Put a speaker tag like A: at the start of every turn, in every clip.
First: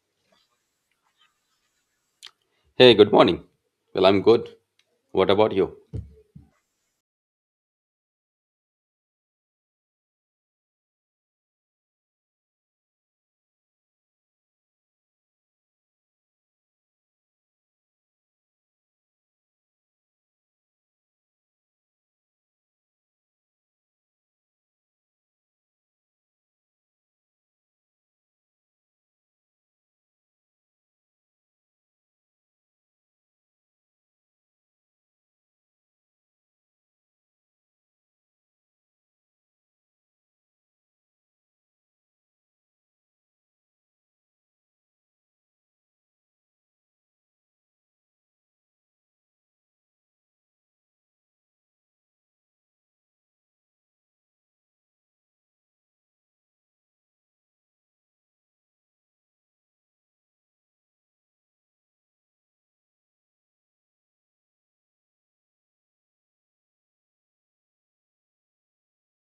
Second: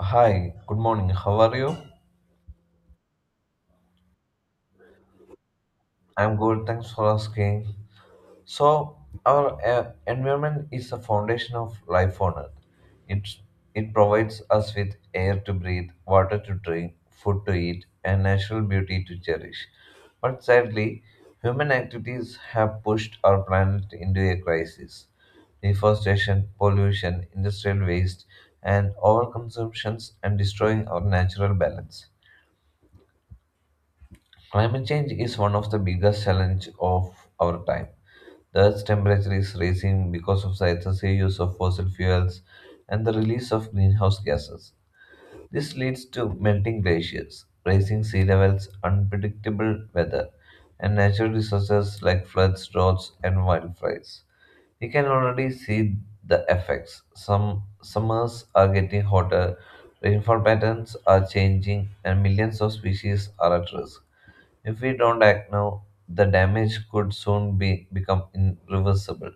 A: Hi, good morning. How are you?
B: Hey, good morning. Well, I'm good. What about you?
A: I'm good. Thanks for asking. So, our environment is the foundation of life on Earth. It it provides us with air to breathe, water to drink, food to eat, and natural beauty to cherish. But sadly, human activities have pushed our planet into a crisis. Deforestation, pollution, industrial waste, and overconsumptions and destroying our natural balance. Climate change is one of the biggest challenges of our time. The Earth's temperature is rising because of the excessive use of fossil fuels and the release of greenhouse gases. This leads to melting glaciers, rising sea levels, unpredictable weather, and natural disasters like floods, droughts, and wildfires. We can already see the effects. Some summers are getting hotter, rainfall patterns are changing, and millions of species are at risk. If we don't act now, the damage could soon be become irreversible.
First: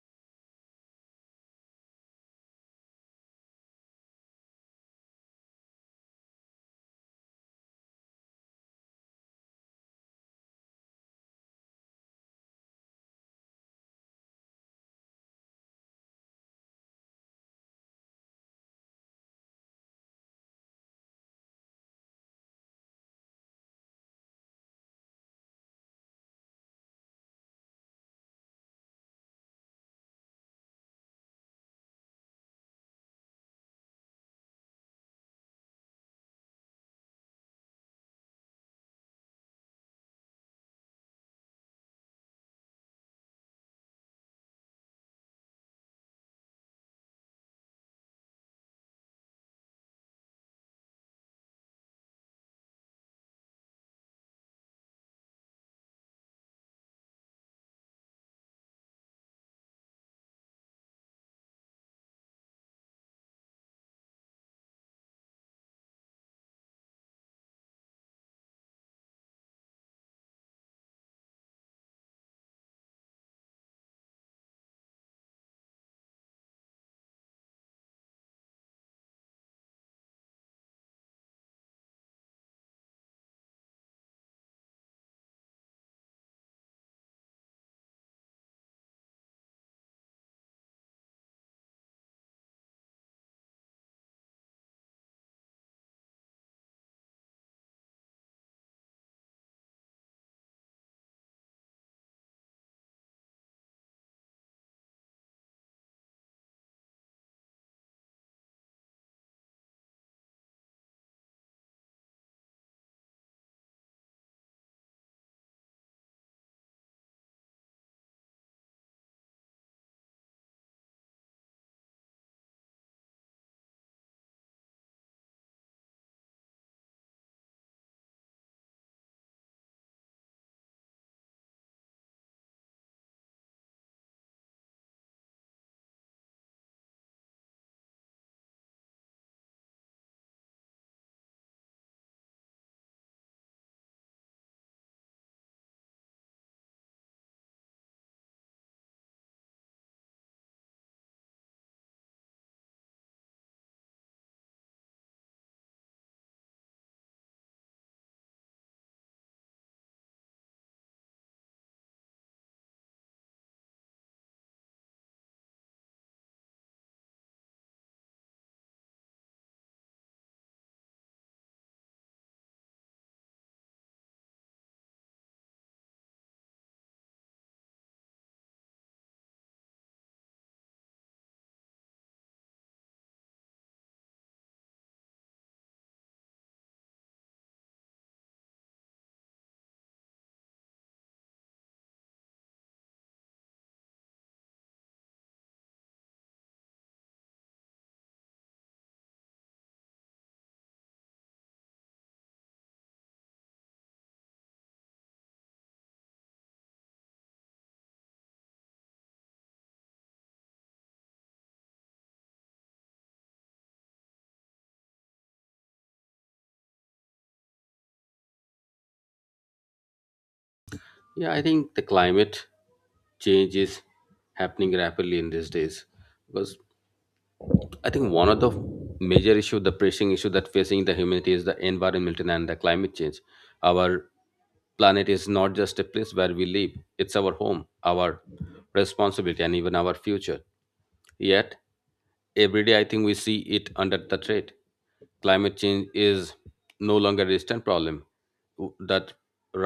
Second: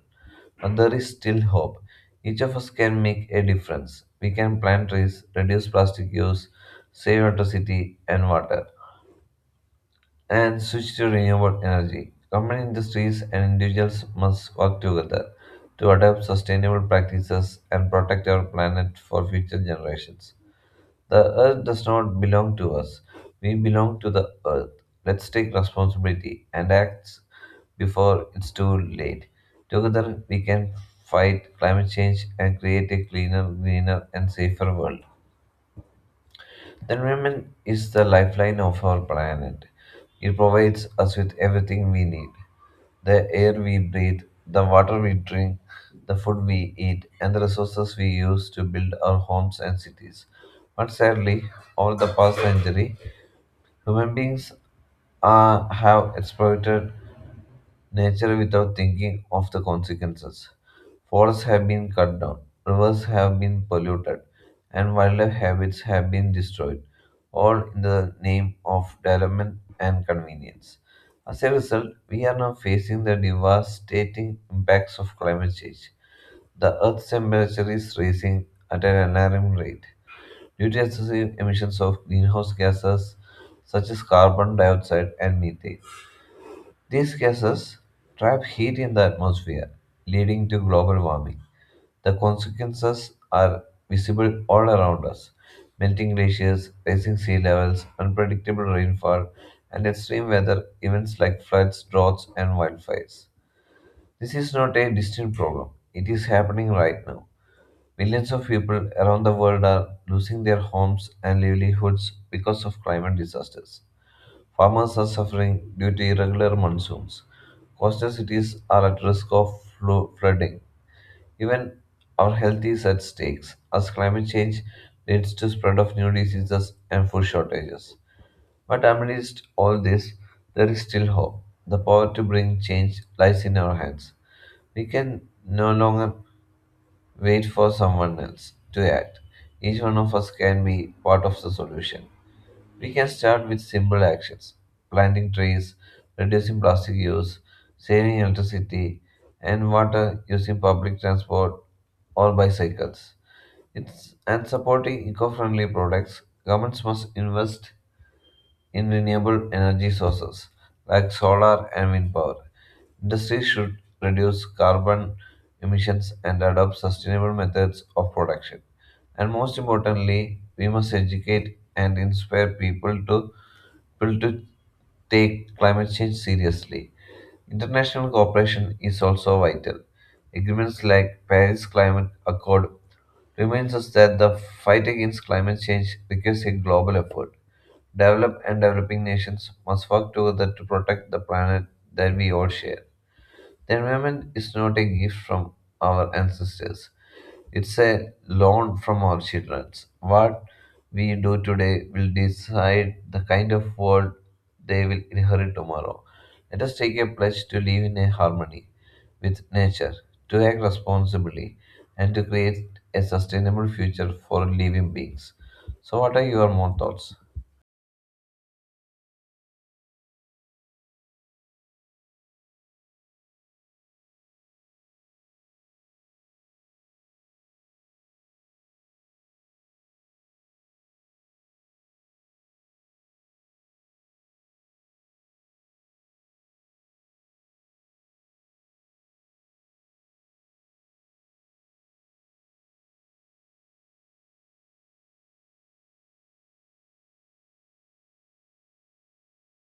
A: But there is still hope. Each of us can make a difference. We can plant trees, reduce plastic use, save electricity and water, and switch to renewable energy. Company industries and individuals must work together to adopt sustainable practices and protect our planet for future generations. The earth does not belong to us. We belong to the earth. Let's take responsibility and act before it's too late. Together, we can fight climate change and create a cleaner, greener, and safer world. The environment is the lifeline of our planet. It provides us with everything we need, the air we breathe, the water we drink, the food we eat, and the resources we use to build our homes and cities. But sadly, over the past century, human beings have exploited nature without thinking of the consequences. Forests have been cut down, rivers have been polluted, and wildlife habits have been destroyed, all in the name of development and convenience. As a result, we are now facing the devastating impacts of climate change. The Earth's temperature is rising at an alarming rate due to excessive emissions of greenhouse gases such as carbon dioxide and methane. These gases trap heat in the atmosphere, leading to global warming. The consequences are visible all around us: melting glaciers, rising sea levels, unpredictable rainfall, and extreme weather events like floods, droughts, and wildfires. This is not a distant problem, it is happening right now. Millions of people around the world are losing their homes and livelihoods because of climate disasters. Farmers are suffering due to irregular monsoons. Coastal cities are at risk of flooding. Even our health is at stakes as climate change leads to spread of new diseases and food shortages. But amidst all this, there is still hope. The power to bring change lies in our hands. We can no longer wait for someone else to act. Each one of us can be part of the solution. We can start with simple actions: planting trees, reducing plastic use, saving electricity and water, using public transport or bicycles. And supporting eco friendly products, governments must invest in renewable energy sources like solar and wind power. Industries should reduce carbon emissions and adopt sustainable methods of production. And most importantly, we must educate and inspire people to take climate change seriously. International cooperation is also vital. Agreements like Paris Climate Accord reminds us that the fight against climate change requires a global effort. Developed and developing nations must work together to protect the planet that we all share. The environment is not a gift from our ancestors, it's a loan from our children. What we do today will decide the kind of world they will inherit tomorrow. Let us take a pledge to live in a harmony with nature, to act responsibly, and to create a sustainable future for living beings. So, what are your more thoughts?
B: Yeah, I think the climate change is happening rapidly in these days because I think one of the major issue, the pressing issue that facing the humanity is the environment and the climate change. Our planet is not just a place where we live; it's our home, our responsibility, and even our future. Yet, every day I think we see it under the threat. Climate change is no longer a distant problem. That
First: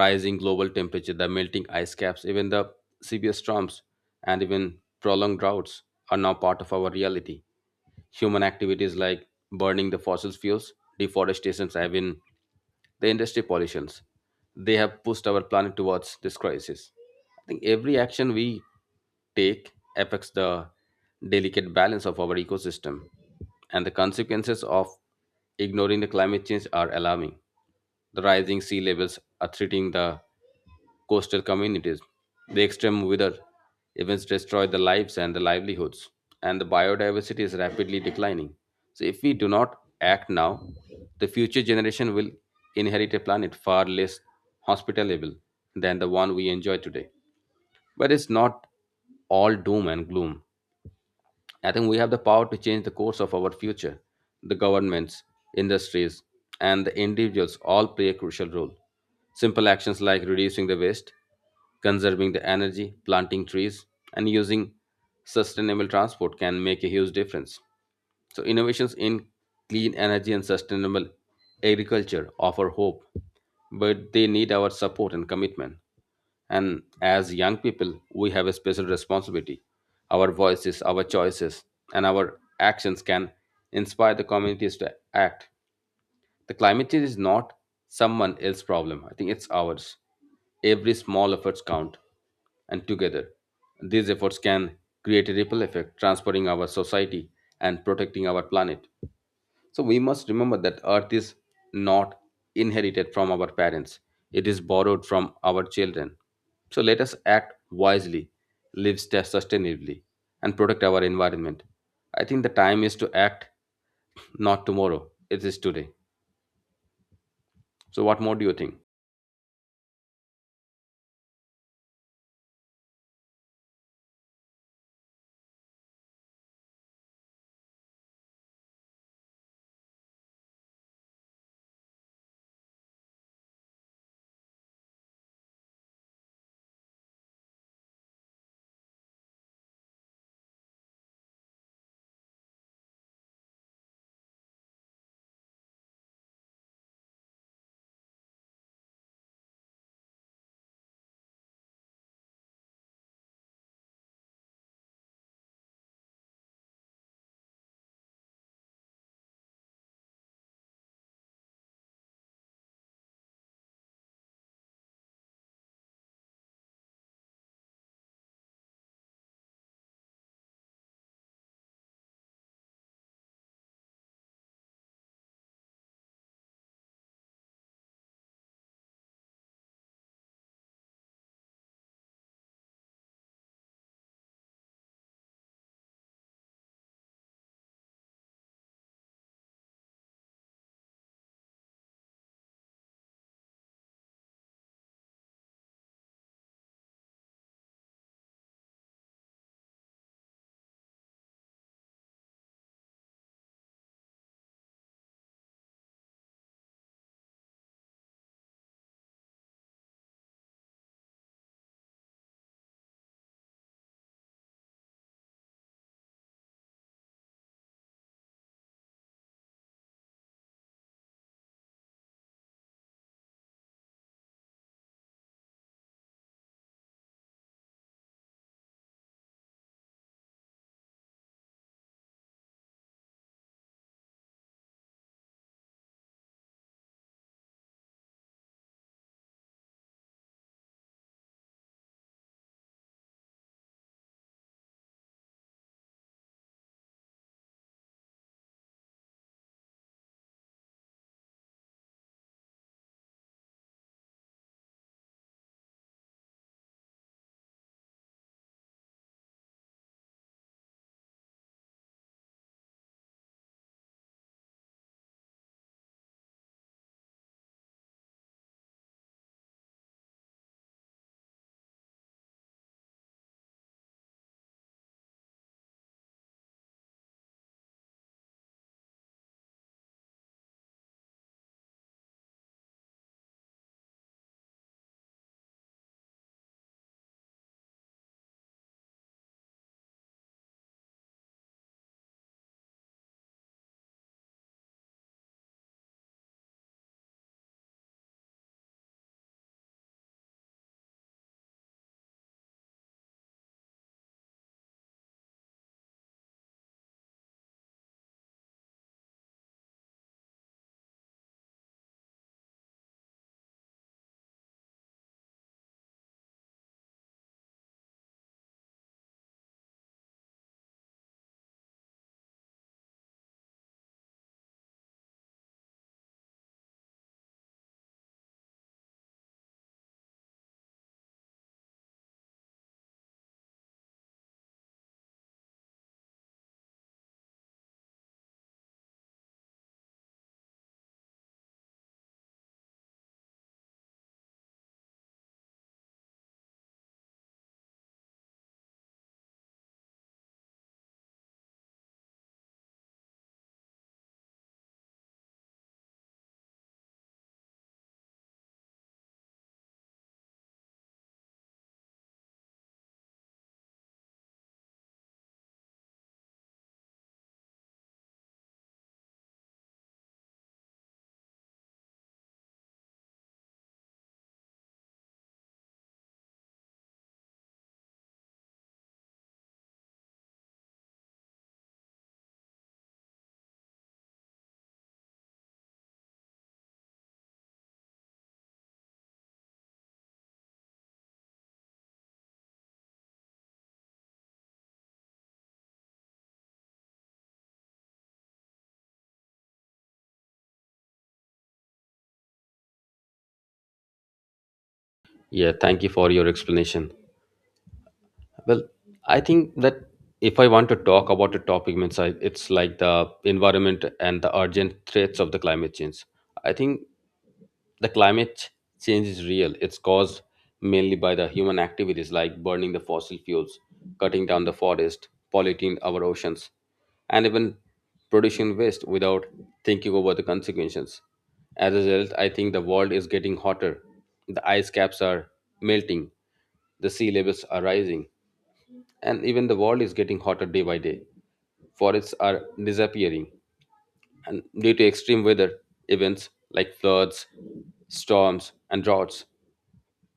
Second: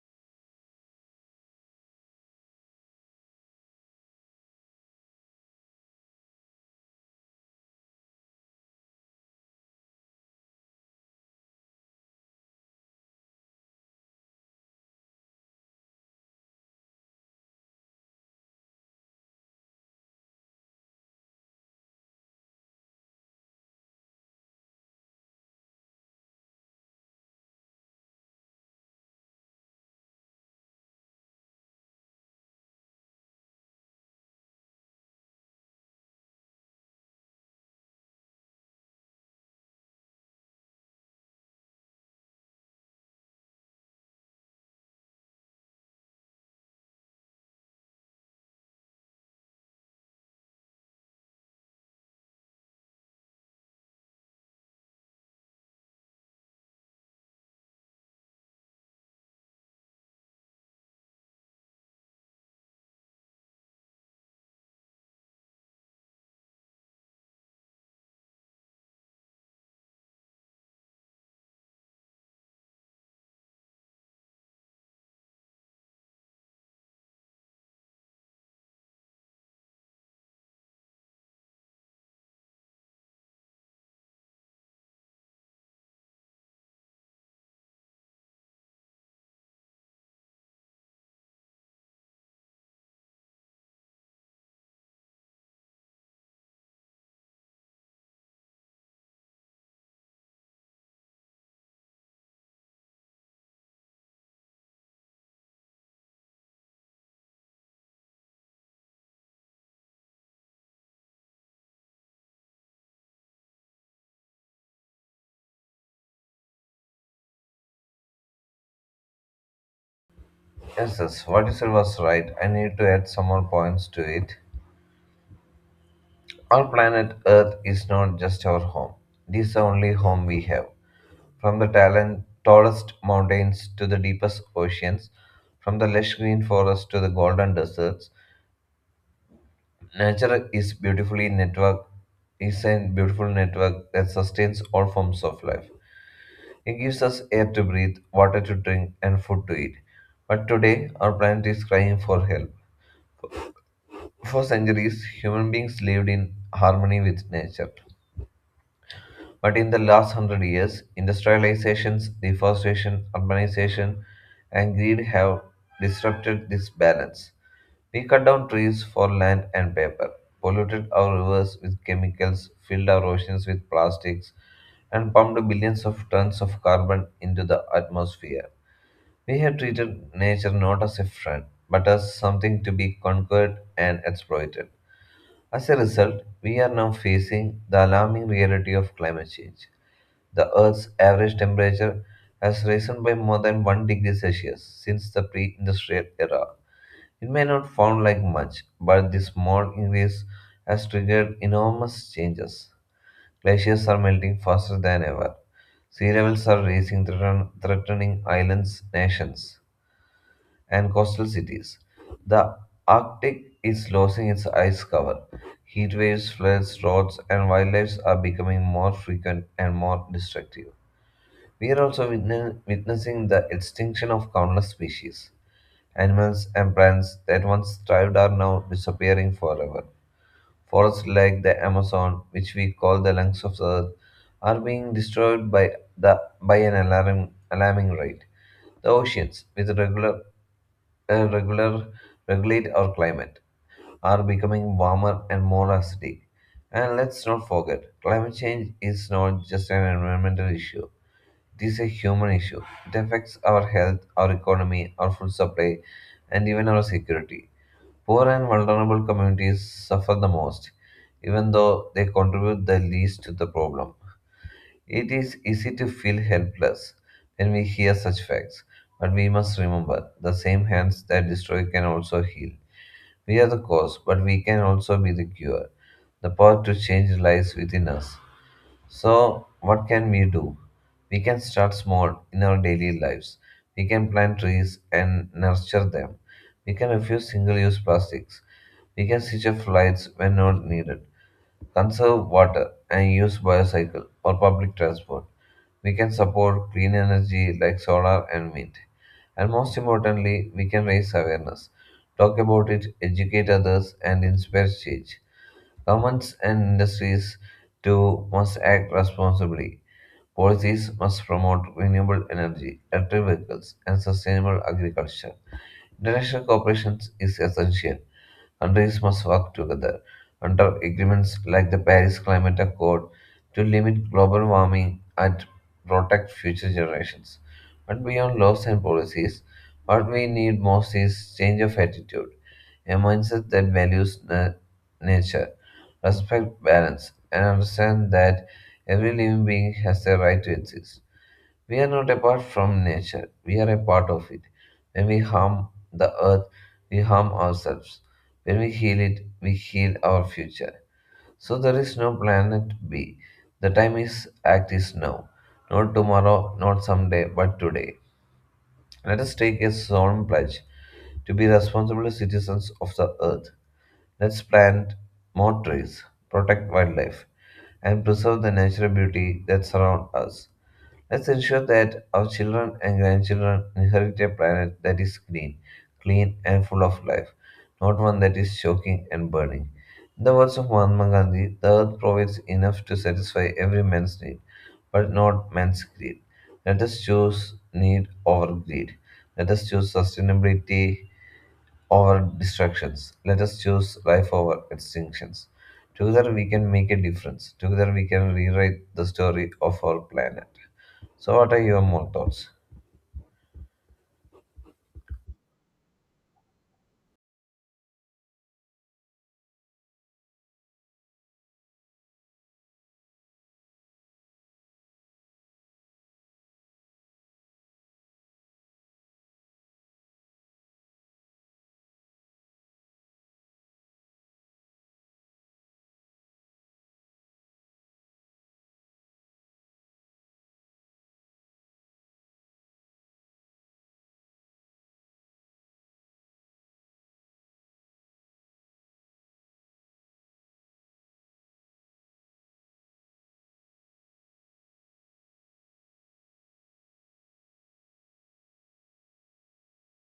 B: rising global temperature, the melting ice caps, even the severe storms, and even prolonged droughts are now part of our reality. Human activities like burning the fossil fuels, deforestation, have been the industry pollutions. They have pushed our planet towards this crisis. I think every action we take affects the delicate balance of our ecosystem, and the consequences of ignoring the climate change are alarming. The rising sea levels are threatening the coastal communities. The extreme weather events destroy the lives and the livelihoods, and the biodiversity is rapidly declining. So if we do not act now, the future generation will inherit a planet far less hospitable than the one we enjoy today. But it's not all doom and gloom. I think we have the power to change the course of our future. The governments, industries, and the individuals all play a crucial role. Simple actions like reducing the waste, conserving the energy, planting trees, and using sustainable transport can make a huge difference. So, innovations in clean energy and sustainable agriculture offer hope, but they need our support and commitment. And as young people, we have a special responsibility. Our voices, our choices, and our actions can inspire the communities to act. The climate change is not someone else's problem. I think it's ours. Every small efforts count, and together, these efforts can create a ripple effect, transforming our society and protecting our planet. So we must remember that Earth is not inherited from our parents; it is borrowed from our children. So let us act wisely, live sustainably, and protect our environment. I think the time is to act not tomorrow, it is today. So, what more do you think?
A: Yes, yes, what you said was right. I need to add some more points to it. Our planet Earth is not just our home, it is the only home we have. From the tallest mountains to the deepest oceans, from the lush green forests to the golden deserts, nature is a beautiful network that sustains all forms of life. It gives us air to breathe, water to drink, and food to eat. But today, our planet is crying for help. For centuries, human beings lived in harmony with nature. But in the last 100 years, industrialization, deforestation, urbanization, and greed have disrupted this balance. We cut down trees for land and paper, polluted our rivers with chemicals, filled our oceans with plastics, and pumped billions of tons of carbon into the atmosphere. We have treated nature not as a friend, but as something to be conquered and exploited. As a result, we are now facing the alarming reality of climate change. The Earth's average temperature has risen by more than 1 degree Celsius since the pre industrial era. It may not sound like much, but this small increase has triggered enormous changes. Glaciers are melting faster than ever. Sea levels are rising, threatening islands, nations and coastal cities. The Arctic is losing its ice cover. Heat waves, floods, droughts, and wildlife are becoming more frequent and more destructive. We are also witnessing the extinction of countless species. Animals and plants that once thrived are now disappearing forever. Forests like the Amazon, which we call the lungs of the earth, are being destroyed by an alarming rate. The oceans, with regular and regular regulate our climate, are becoming warmer and more acidic. And let's not forget, climate change is not just an environmental issue, it is a human issue. It affects our health, our economy, our food supply, and even our security. Poor and vulnerable communities suffer the most, even though they contribute the least to the problem. It is easy to feel helpless when we hear such facts, but we must remember the same hands that destroy can also heal. We are the cause, but we can also be the cure. The power to change lies within us. So, what can we do? We can start small in our daily lives. We can plant trees and nurture them. We can refuse single use plastics. We can switch off lights when not needed. Conserve water and use bicycle or public transport. We can support clean energy like solar and wind. And most importantly, we can raise awareness, talk about it, educate others, and inspire change. Governments and industries too must act responsibly. Policies must promote renewable energy, electric vehicles, and sustainable agriculture. International cooperation is essential. Countries must work together under agreements like the Paris Climate Accord to limit global warming and protect future generations. But beyond laws and policies, what we need most is change of attitude, a mindset that values nature, respect balance, and understand that every living being has the right to exist. We are not apart from nature, we are a part of it. When we harm the earth, we harm ourselves. When we heal it, we heal our future. So there is no planet B. The time is act is now. Not tomorrow, not someday, but today. Let us take a solemn pledge to be responsible citizens of the earth. Let's plant more trees, protect wildlife, and preserve the natural beauty that surround us. Let's ensure that our children and grandchildren inherit a planet that is green, clean, and full of life, not one that is choking and burning. In the words of Mahatma Gandhi, the earth provides enough to satisfy every man's need, but not man's greed. Let us choose need over greed. Let us choose sustainability over distractions. Let us choose life over extinctions. Together we can make a difference. Together we can rewrite the story of our planet. So, what are your more thoughts?
B: Yeah, thank you for your explanation. Well, I think that if I want to talk about a topic, means I, it's like the environment and the urgent threats of the climate change. I think the climate change is real. It's caused mainly by the human activities like burning the fossil fuels, cutting down the forest, polluting our oceans, and even producing waste without thinking over the consequences. As a result, I think the world is getting hotter. The ice caps are melting, the sea levels are rising, and even the world is getting hotter day by day. Forests are disappearing, and due to extreme weather events like floods, storms, and droughts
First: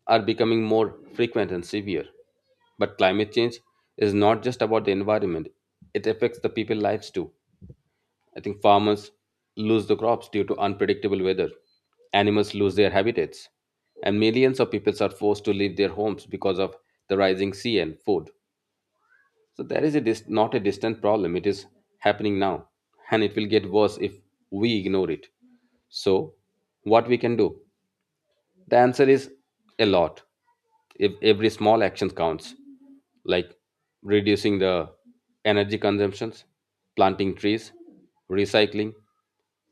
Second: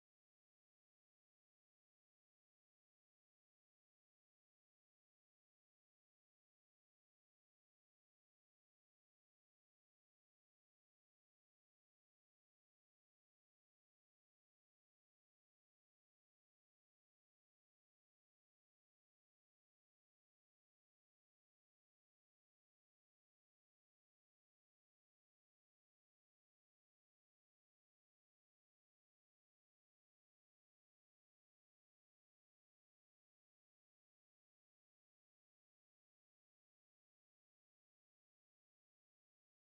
B: are becoming more frequent and severe. But climate change is not just about the environment, it affects the people's lives too. I think farmers lose the crops due to unpredictable weather, animals lose their habitats, and millions of people are forced to leave their homes because of the rising sea and food. So there is a not a distant problem. It is happening now, and it will get worse if we ignore it. So, what we can do? The answer is a lot. If every small action counts, like reducing the energy consumptions, planting trees, recycling,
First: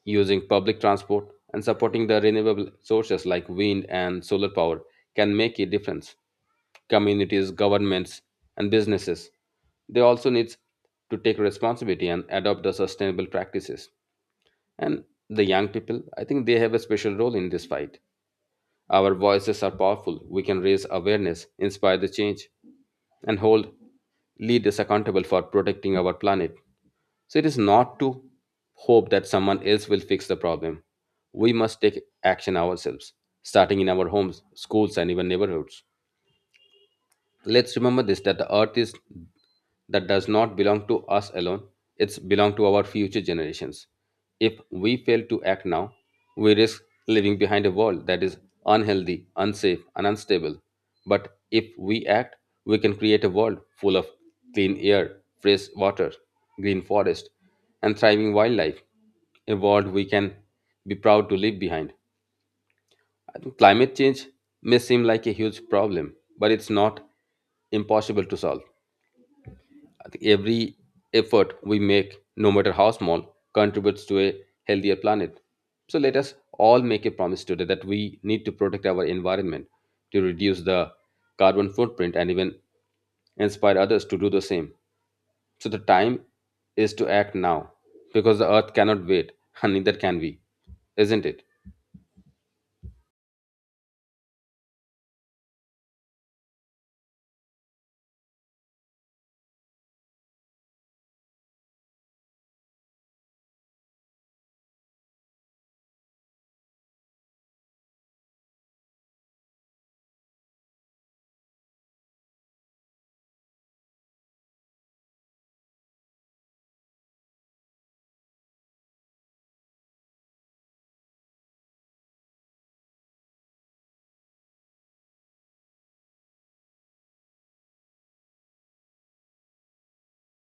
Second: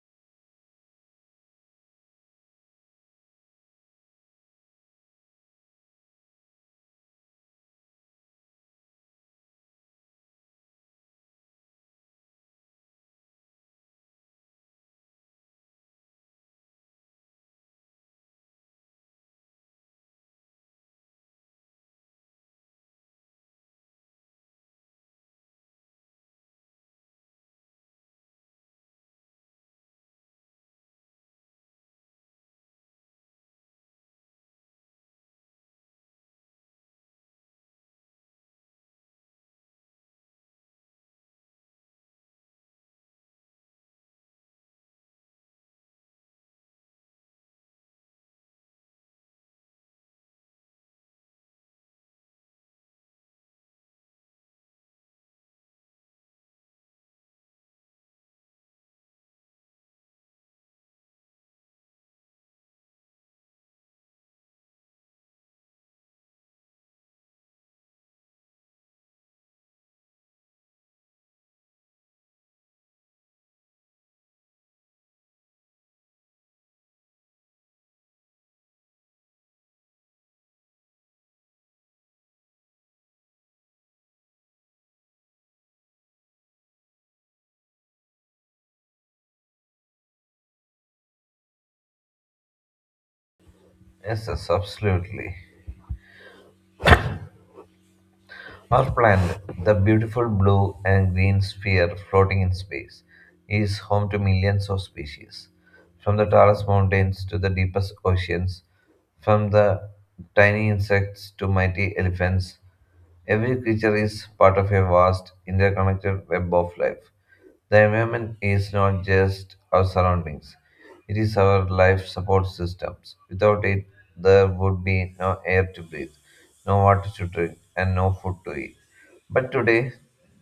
B: using public transport, and supporting the renewable sources like wind and solar power can make a difference communities, governments, and businesses. They also need to take responsibility and adopt the sustainable practices. And the young people, I think they have a special role in this fight. Our voices are powerful. We can raise awareness, inspire the change, and hold leaders accountable for protecting our planet. So it is not to hope that someone else will fix the problem. We must take action ourselves, starting in our homes, schools, and even neighborhoods. Let's remember this that the earth is that does not belong to us alone, it's belong to our future generations. If we fail to act now, we risk leaving behind a world that is unhealthy, unsafe, and unstable. But if we act, we can create a world full of clean air, fresh water, green forest, and thriving wildlife, a world we can be proud to leave behind. And climate change may seem like a huge problem, but it's not impossible to solve. I think every effort we make, no matter how small, contributes to a healthier planet. So let us all make a promise today that we need to protect our environment to reduce the carbon footprint and even inspire others to do the same. So the time is to act now because the earth cannot wait and neither can we, isn't it?
A: Yes, yes, absolutely. Our planet, the beautiful blue and green sphere floating in space, is home to millions of species. From the tallest mountains to the deepest oceans, from the tiny insects to mighty elephants, every creature is part of a vast, interconnected web of life. The environment is not just our surroundings, it is our life support systems. Without it, there would be no air to breathe, no water to drink, and no food to eat. But today,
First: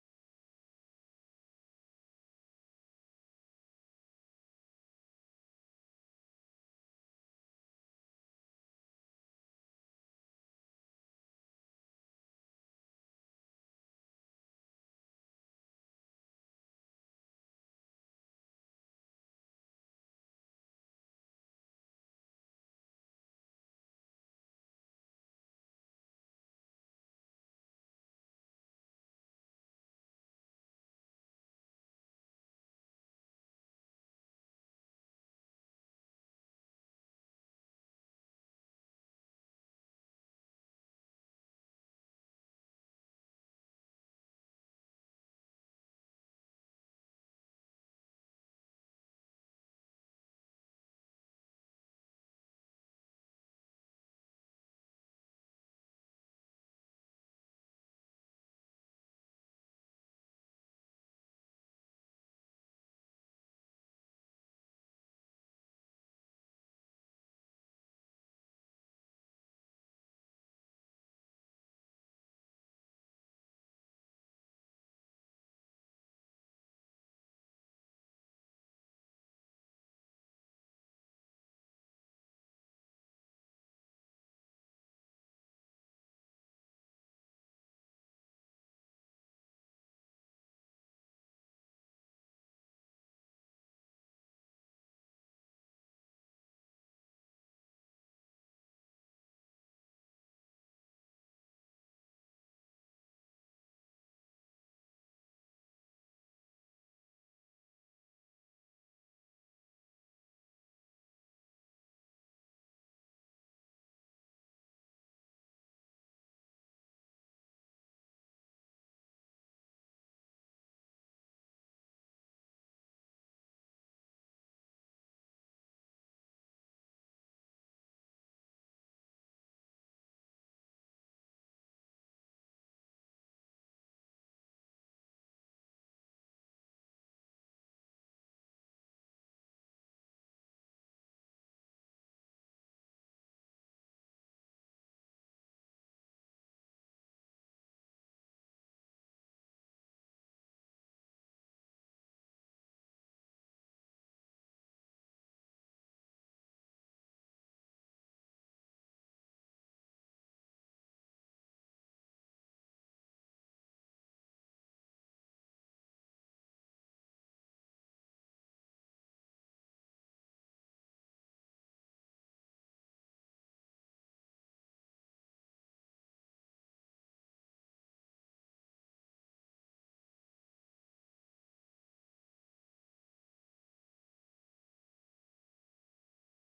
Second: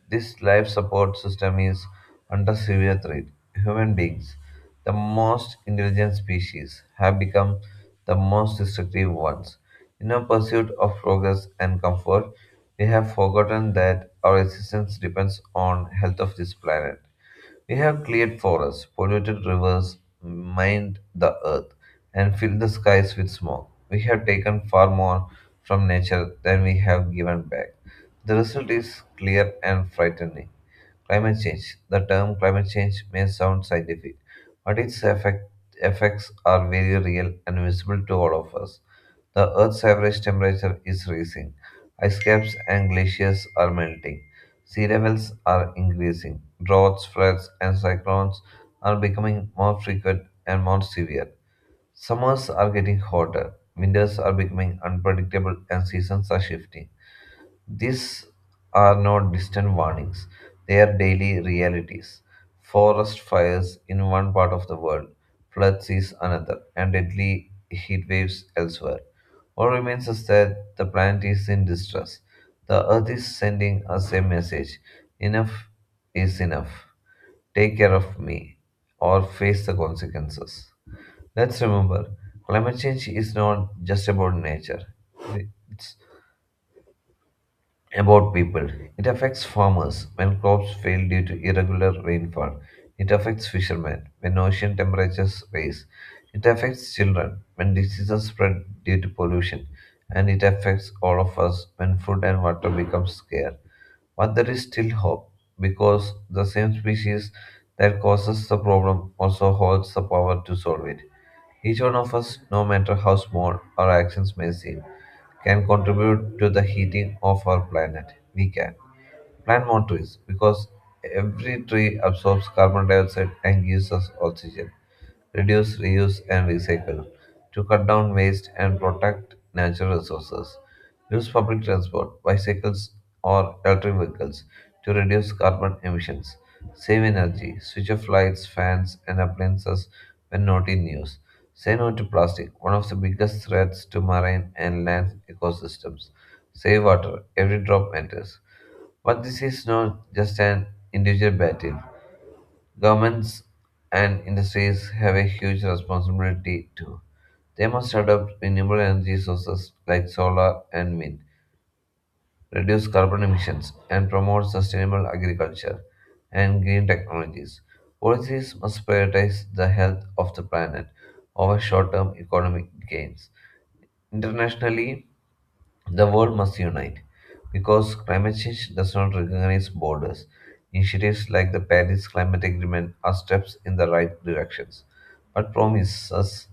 A: this life support system is under severe threat. Human beings, the most intelligent species, have become the most destructive ones. In our pursuit of progress and comfort, we have forgotten that our existence depends on health of this planet. We have cleared forests, polluted rivers, mined the earth, and filled the skies with smoke. We have taken far more from nature than we have given back. The result is clear and frightening. Climate change. The term climate change may sound scientific, but its effects are very real and visible to all of us. The Earth's average temperature is rising. Ice caps and glaciers are melting. Sea levels are increasing. Droughts, floods, and cyclones are becoming more frequent and more severe. Summers are getting hotter. Winters are becoming unpredictable, and seasons are shifting. These are not distant warnings, they are daily realities. Forest fires in one part of the world, floods is another, and deadly heat waves elsewhere. What remains is that the planet is in distress. The earth is sending us a message enough is enough. Take care of me or face the consequences. Let's remember climate change is not just about nature, it's about people. It affects farmers when crops fail due to irregular rainfall. It affects fishermen when ocean temperatures rise. It affects children when diseases spread due to pollution. And it affects all of us when food and water become scarce. But there is still hope because the same species that causes the problem also holds the power to solve it. Each one of us, no matter how small our actions may seem, can contribute to the heating of our planet? We can. Plant more trees because every tree absorbs carbon dioxide and gives us oxygen. Reduce, reuse, and recycle to cut down waste and protect natural resources. Use public transport, bicycles, or electric vehicles to reduce carbon emissions. Save energy. Switch off lights, fans, and appliances when not in use. Say no to plastic, one of the biggest threats to marine and land ecosystems. Save water. Every drop matters. But this is not just an individual battle. Governments and industries have a huge responsibility too. They must adopt renewable energy sources like solar and wind, reduce carbon emissions, and promote sustainable agriculture and green technologies. Policies must prioritize the health of the planet over short term economic gains. Internationally, the world must unite because climate change does not recognize borders. Initiatives like the Paris Climate Agreement are steps in the right directions, but promise us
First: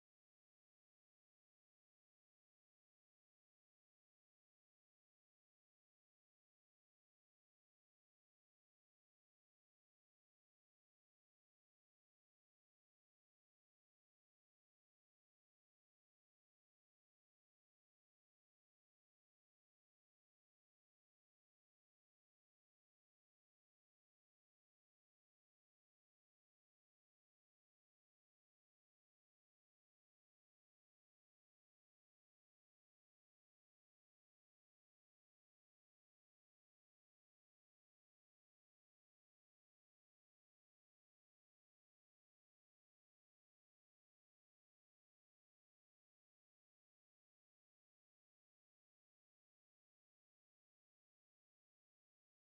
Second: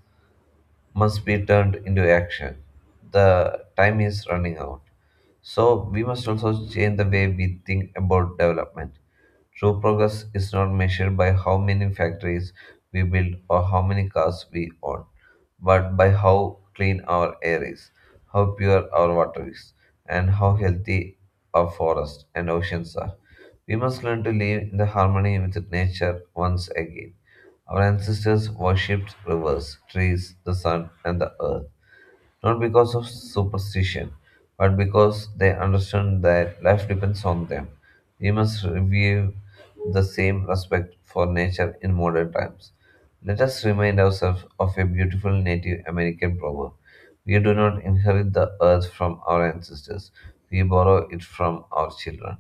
A: must be turned into action. The time is running out. So we must also change the way we think about development. True progress is not measured by how many factories we build or how many cars we own, but by how clean our air is, how pure our water is, and how healthy our forests and oceans are. We must learn to live in the harmony with nature once again. Our ancestors worshipped rivers, trees, the sun, and the earth, not because of superstition, but because they understood that life depends on them. We must review the same respect for nature in modern times. Let us remind ourselves of a beautiful Native American proverb. We do not inherit the earth from our ancestors, we borrow it from our children.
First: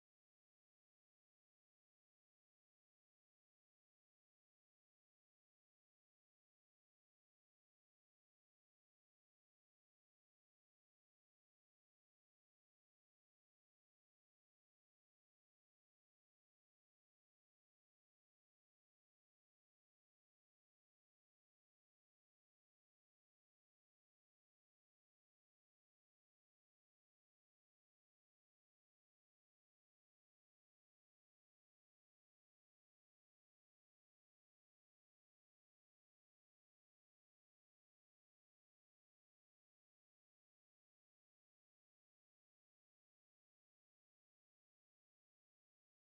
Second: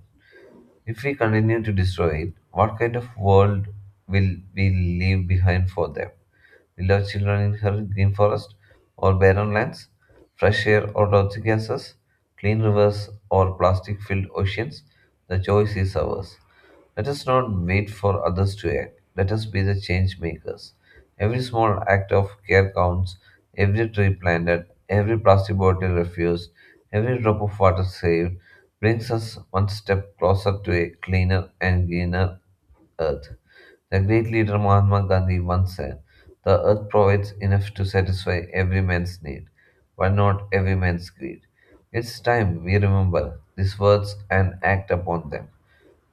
A: If we continue to destroy it, what kind of world will we leave behind for them? Will our children inherit green forest or barren lands, fresh air or toxic gases, clean rivers or plastic filled oceans? The choice is ours. Let us not wait for others to act. Let us be the change makers. Every small act of care counts, every tree planted, every plastic bottle refused, every drop of water saved brings us one step closer to a cleaner and greener earth. The great leader Mahatma Gandhi once said, the earth provides enough to satisfy every man's need, but not every man's greed. It's time we remember these words and act upon them.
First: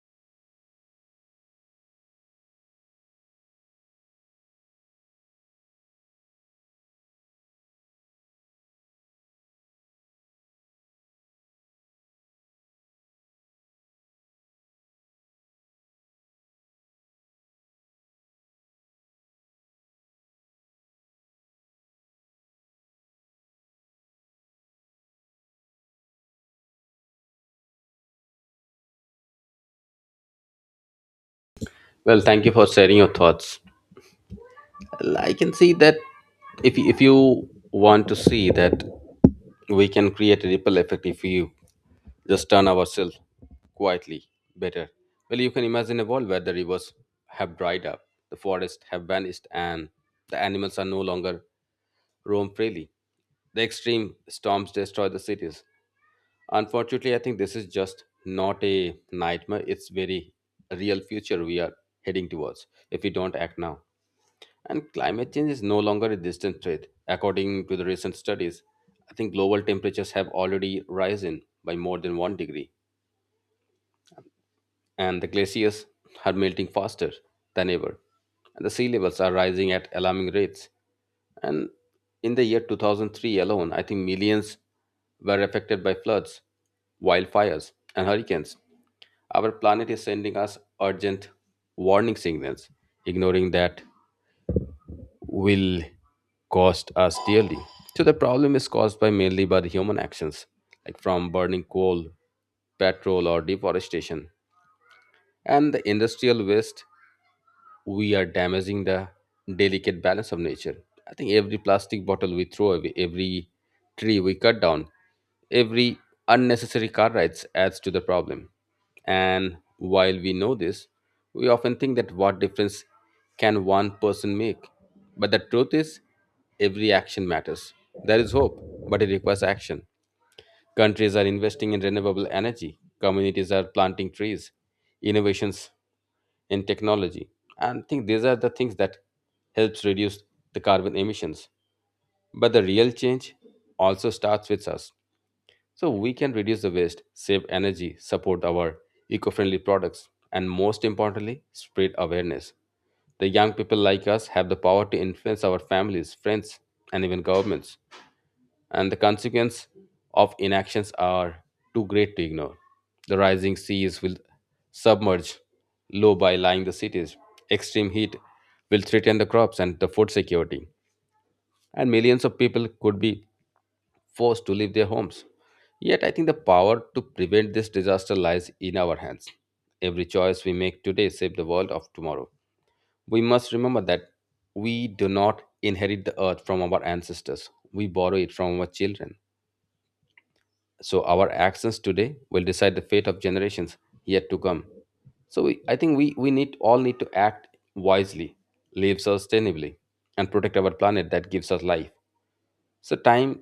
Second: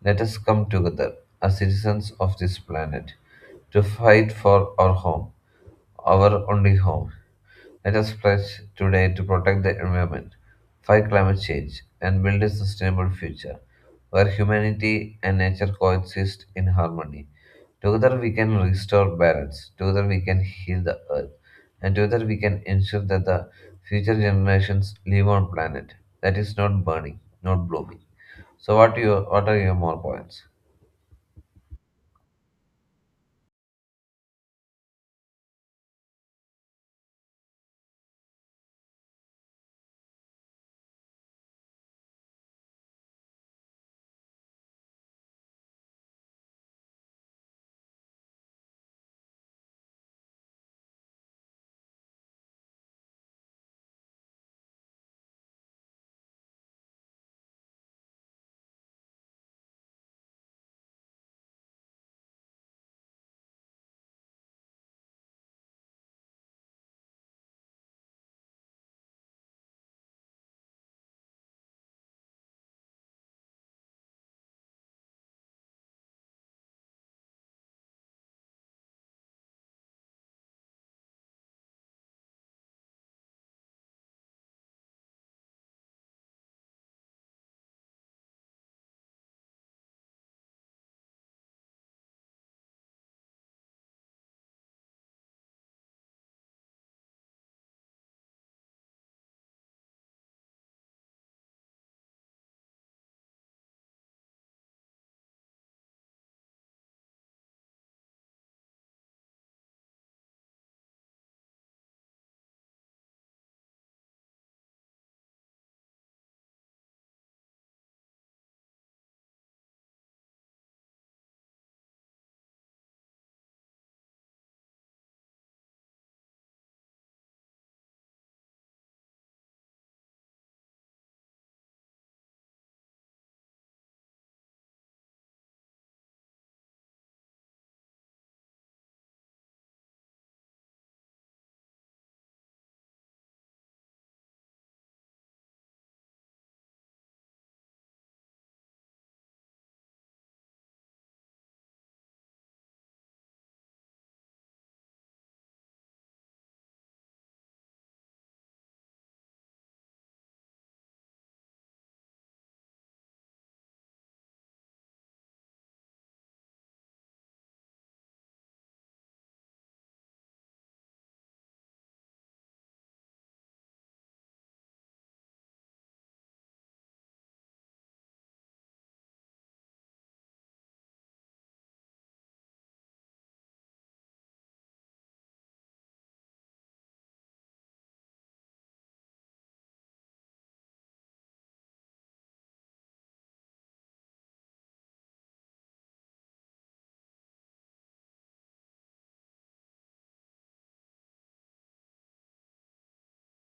A: Let us come together as citizens of this planet to fight for our home, our only home. Let us pledge today to protect the environment, fight climate change, and build a sustainable future where humanity and nature coexist in harmony. Together we can restore balance, together we can heal the earth, and together we can ensure that the future generations live on a planet that is not burning, not blooming. So what are your more points?
B: Well, thank you for sharing your thoughts. Well, I can see that if you want to see that we can create a ripple effect if we just turn ourselves quietly better. Well, you can imagine a world where the rivers have dried up, the forests have vanished, and the animals are no longer roam freely. The extreme storms destroy the cities. Unfortunately, I think this is just not a nightmare. It's very real future we are heading towards if we don't act now. And climate change is no longer a distant threat. According to the recent studies, I think global temperatures have already risen by more than one degree, and the glaciers are melting faster than ever. And the sea levels are rising at alarming rates. And in the year 2003 alone, I think millions were affected by floods, wildfires, and hurricanes. Our planet is sending us urgent warning signals. Ignoring that will cost us dearly. So the problem is caused by mainly by the human actions, like from burning coal, petrol, or deforestation, and the industrial waste we are damaging the delicate balance of nature. I think every plastic bottle we throw away, every tree we cut down, every unnecessary car rides adds to the problem. And while we know this, we often think that what difference can one person make? But the truth is, every action matters. There is hope, but it requires action. Countries are investing in renewable energy, communities are planting trees, innovations in technology and I think these are the things that helps reduce the carbon emissions, but the real change also starts with us. So we can reduce the waste, save energy, support our eco-friendly products, and most importantly spread awareness. The young people like us have the power to influence our families, friends, and even governments, and the consequence of inactions are too great to ignore. The rising seas will submerge low by lying the cities. Extreme heat will threaten the crops and the food security, and millions of people could be forced to leave their homes. Yet, I think the power to prevent this disaster lies in our hands. Every choice we make today saves the world of tomorrow. We must remember that we do not inherit the earth from our ancestors, we borrow it from our children. So our actions today will decide the fate of generations yet to come. So we, I think we need all need to act wisely, live sustainably, and protect our planet that gives us life. So time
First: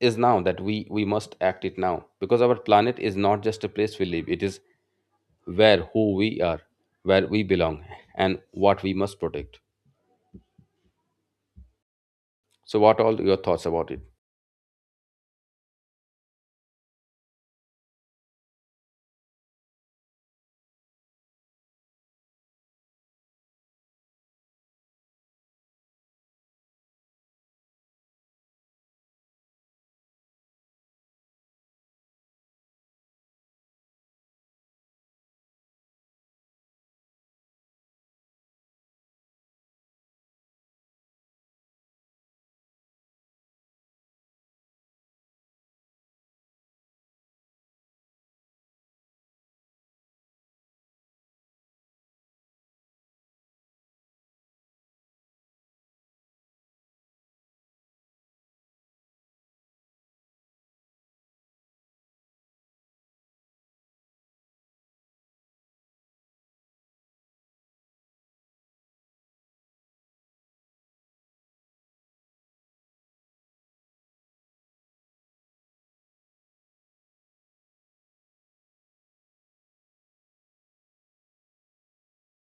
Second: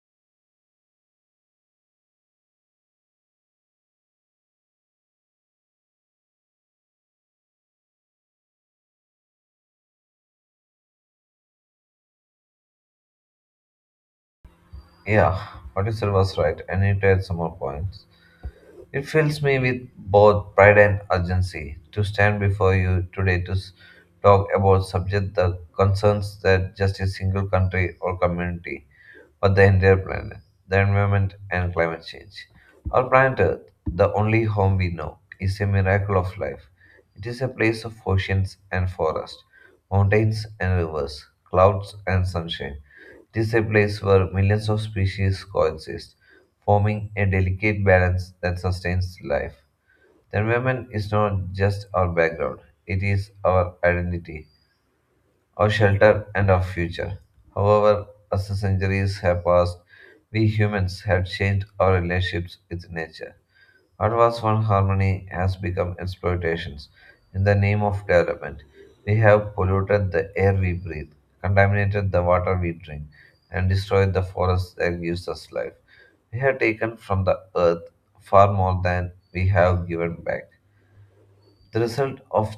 B: is now that we must act it now because our planet is not just a place we live, it is where who we are, where we belong, and what we must protect. So what all your thoughts about it?
A: Yeah, what you said was right. I need to add some more points. It fills me with both pride and urgency to stand before you today to talk about subject that concerns that just a single country or community, but the entire planet, the environment and climate change. Our planet Earth, the only home we know, is a miracle of life. It is a place of oceans and forest, mountains and rivers, clouds and sunshine. It is a place where millions of species coexist forming a delicate balance that sustains life. The environment is not just our background, it is our identity, our shelter, and our future. However, as the centuries have passed, we humans have changed our relationships with nature. What was one harmony has become exploitations in the name of development. We have polluted the air we breathe, contaminated the water we drink, and destroyed the forest that gives us life. We have taken from the earth far more than we have given back. The result of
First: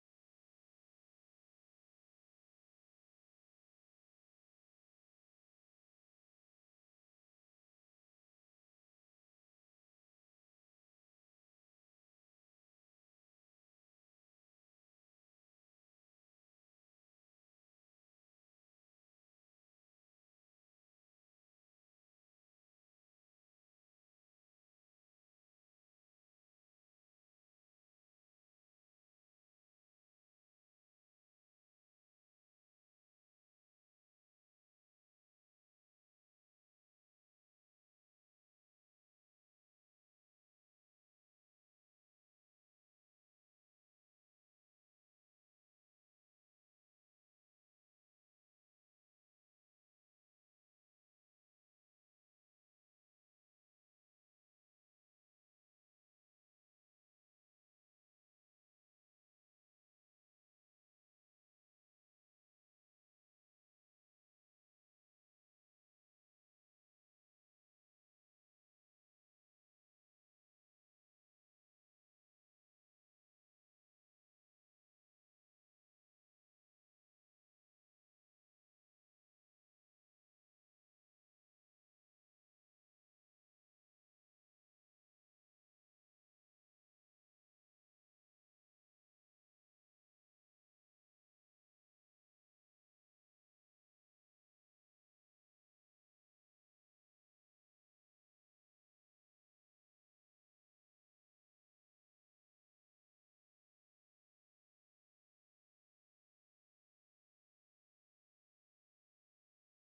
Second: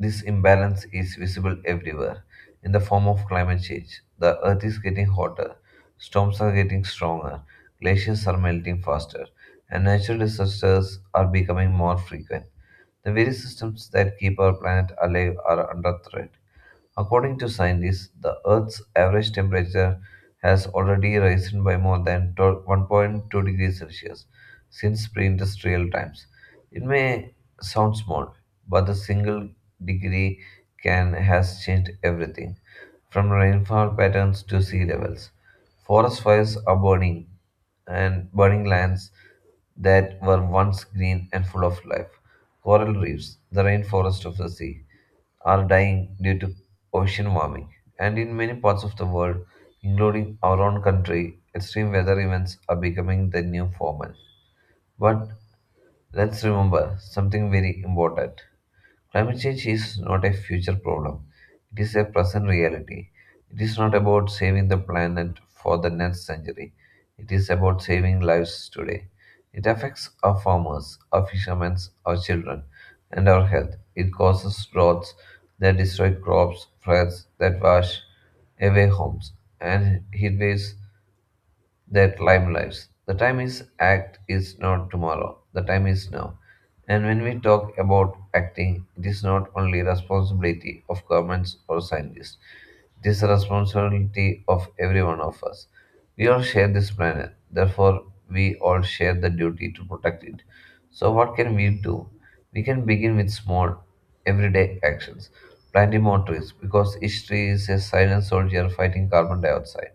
A: this imbalance is visible everywhere in the form of climate change. The earth is getting hotter, storms are getting stronger, glaciers are melting faster, and natural disasters are becoming more frequent. The very systems that keep our planet alive are under threat. According to scientists, the Earth's average temperature has already risen by more than 12 1.2 degrees Celsius since pre industrial times. It may sound small, but a single degree can has changed everything from rainfall patterns to sea levels. Forest fires are burning and burning lands that were once green and full of life. Coral reefs, the rainforest of the sea are dying due to ocean warming, and in many parts of the world, including our own country, extreme weather events are becoming the new formal. But let's remember something very important. Climate change is not a future problem, it is a present reality. It is not about saving the planet for the next century, it is about saving lives today. It affects our farmers, our fishermen, our children, and our health. It causes droughts that destroy crops, floods that wash away homes, and heat waves that time lives. The time is act is not tomorrow. The time is now. And when we talk about acting, it is not only responsibility of governments or scientists. It is the responsibility of every one of us. We all share this planet, therefore we all share the duty to protect it. So what can we do? We can begin with small, everyday actions. Planting more trees because each tree is a silent soldier fighting carbon dioxide,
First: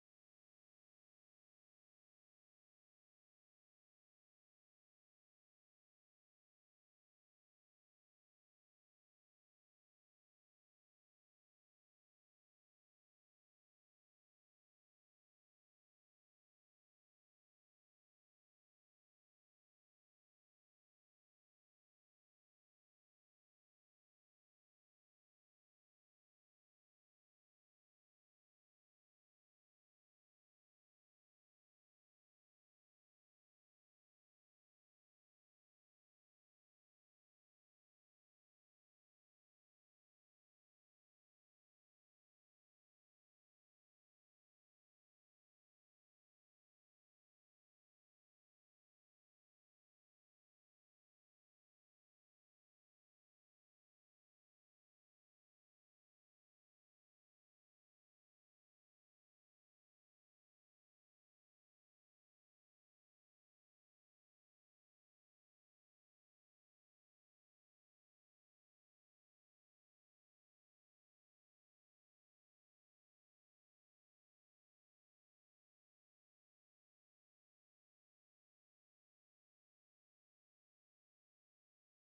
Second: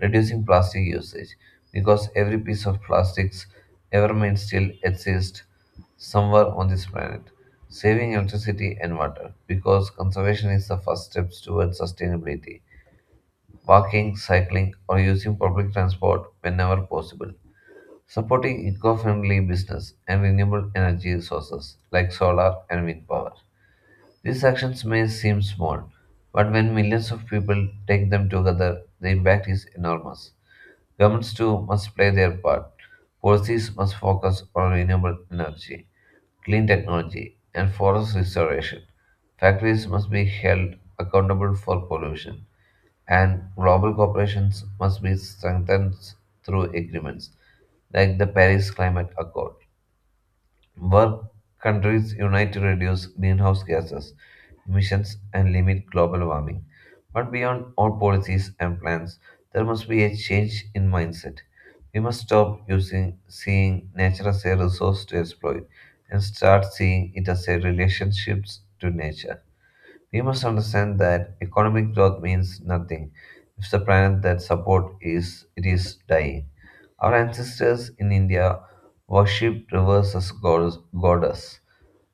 A: reducing plastic usage because every piece of plastics ever made still exists somewhere on this planet. Saving electricity and water because conservation is the first steps towards sustainability. Walking, cycling, or using public transport whenever possible. Supporting eco friendly business and renewable energy sources like solar and wind power. These actions may seem small, but when millions of people take them together, the impact is enormous. Governments too must play their part. Policies must focus on renewable energy, clean technology, and forest restoration. Factories must be held accountable for pollution, and global cooperations must be strengthened through agreements like the Paris Climate Accord. Work countries unite to reduce greenhouse gases emissions and limit global warming. But beyond all policies and plans, there must be a change in mindset. We must stop using seeing nature as a resource to exploit and start seeing it as a relationship to nature. We must understand that economic growth means nothing if the planet that support is it is dying. Our ancestors in India worshipped rivers as gods,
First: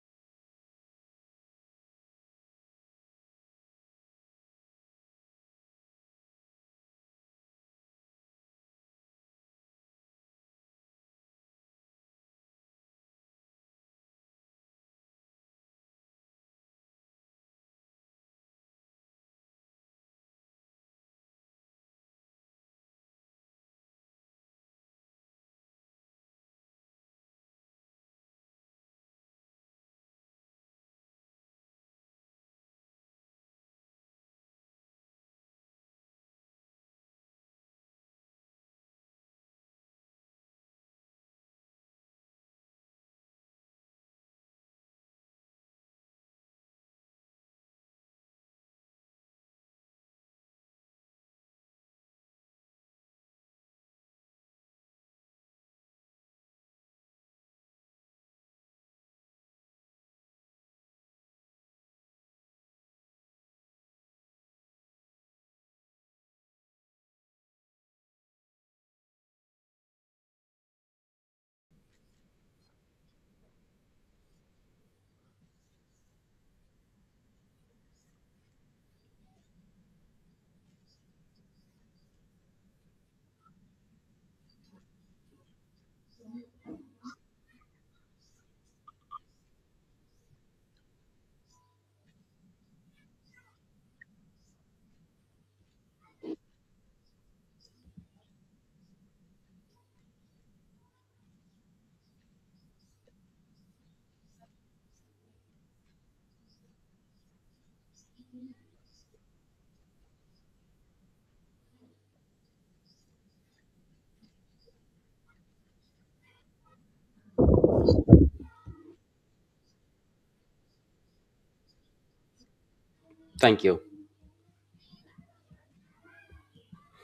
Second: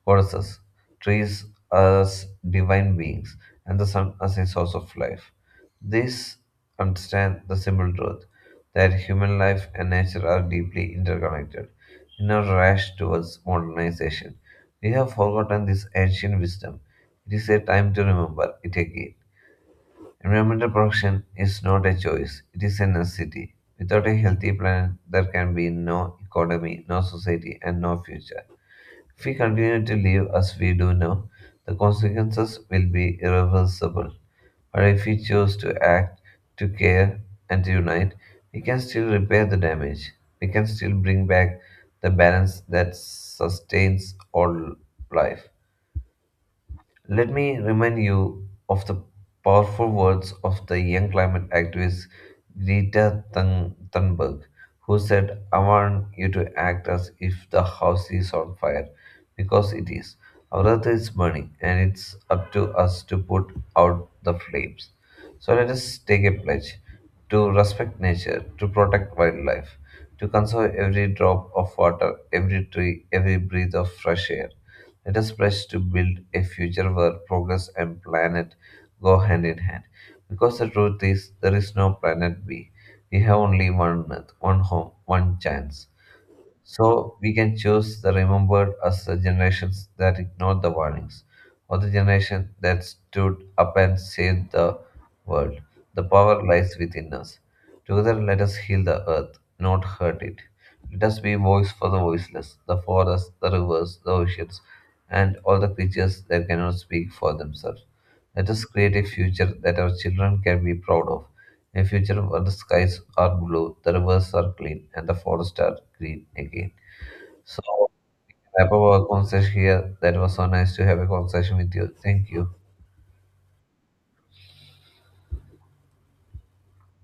A: goddesses, trees as divine beings, and the sun as a source of life. This understand the simple truth that human life and nature are deeply interconnected. In our rush towards modernization, we have forgotten this ancient wisdom. It is a time to remember it again. Environmental protection is not a choice, it is a necessity. Without a healthy planet, there can be no economy, no society, and no future. If we continue to live as we do now, the consequences will be irreversible. But if we choose to act, to care, and to unite, we can still repair the damage. We can still bring back the balance that sustains all life. Let me remind you of the powerful words of the young climate activist Greta Thunberg, who said, I want you to act as if the house is on fire, because it is. Our earth is burning, and it's up to us to put out the flames. So let us take a pledge to respect nature, to protect wildlife, to conserve every drop of water, every tree, every breath of fresh air. Let us press to build a future where progress and planet go hand in hand. Because the truth is, there is no planet B. We have only one Earth, one home, one chance. So we can choose the remembered as the generations that ignored the warnings, or the generation that stood up and saved the world. The power lies within us. Together, let us heal the earth, not hurt it. Let us be voice for the voiceless, the forests, the rivers, the oceans, and all the creatures that cannot speak for themselves. Let us create a future that our children can be proud of, a future where the skies are blue, the rivers are clean, and the forests are green again. So, wrap up our conversation here. That was so nice to have a conversation with you. Thank you.
B: Thank you.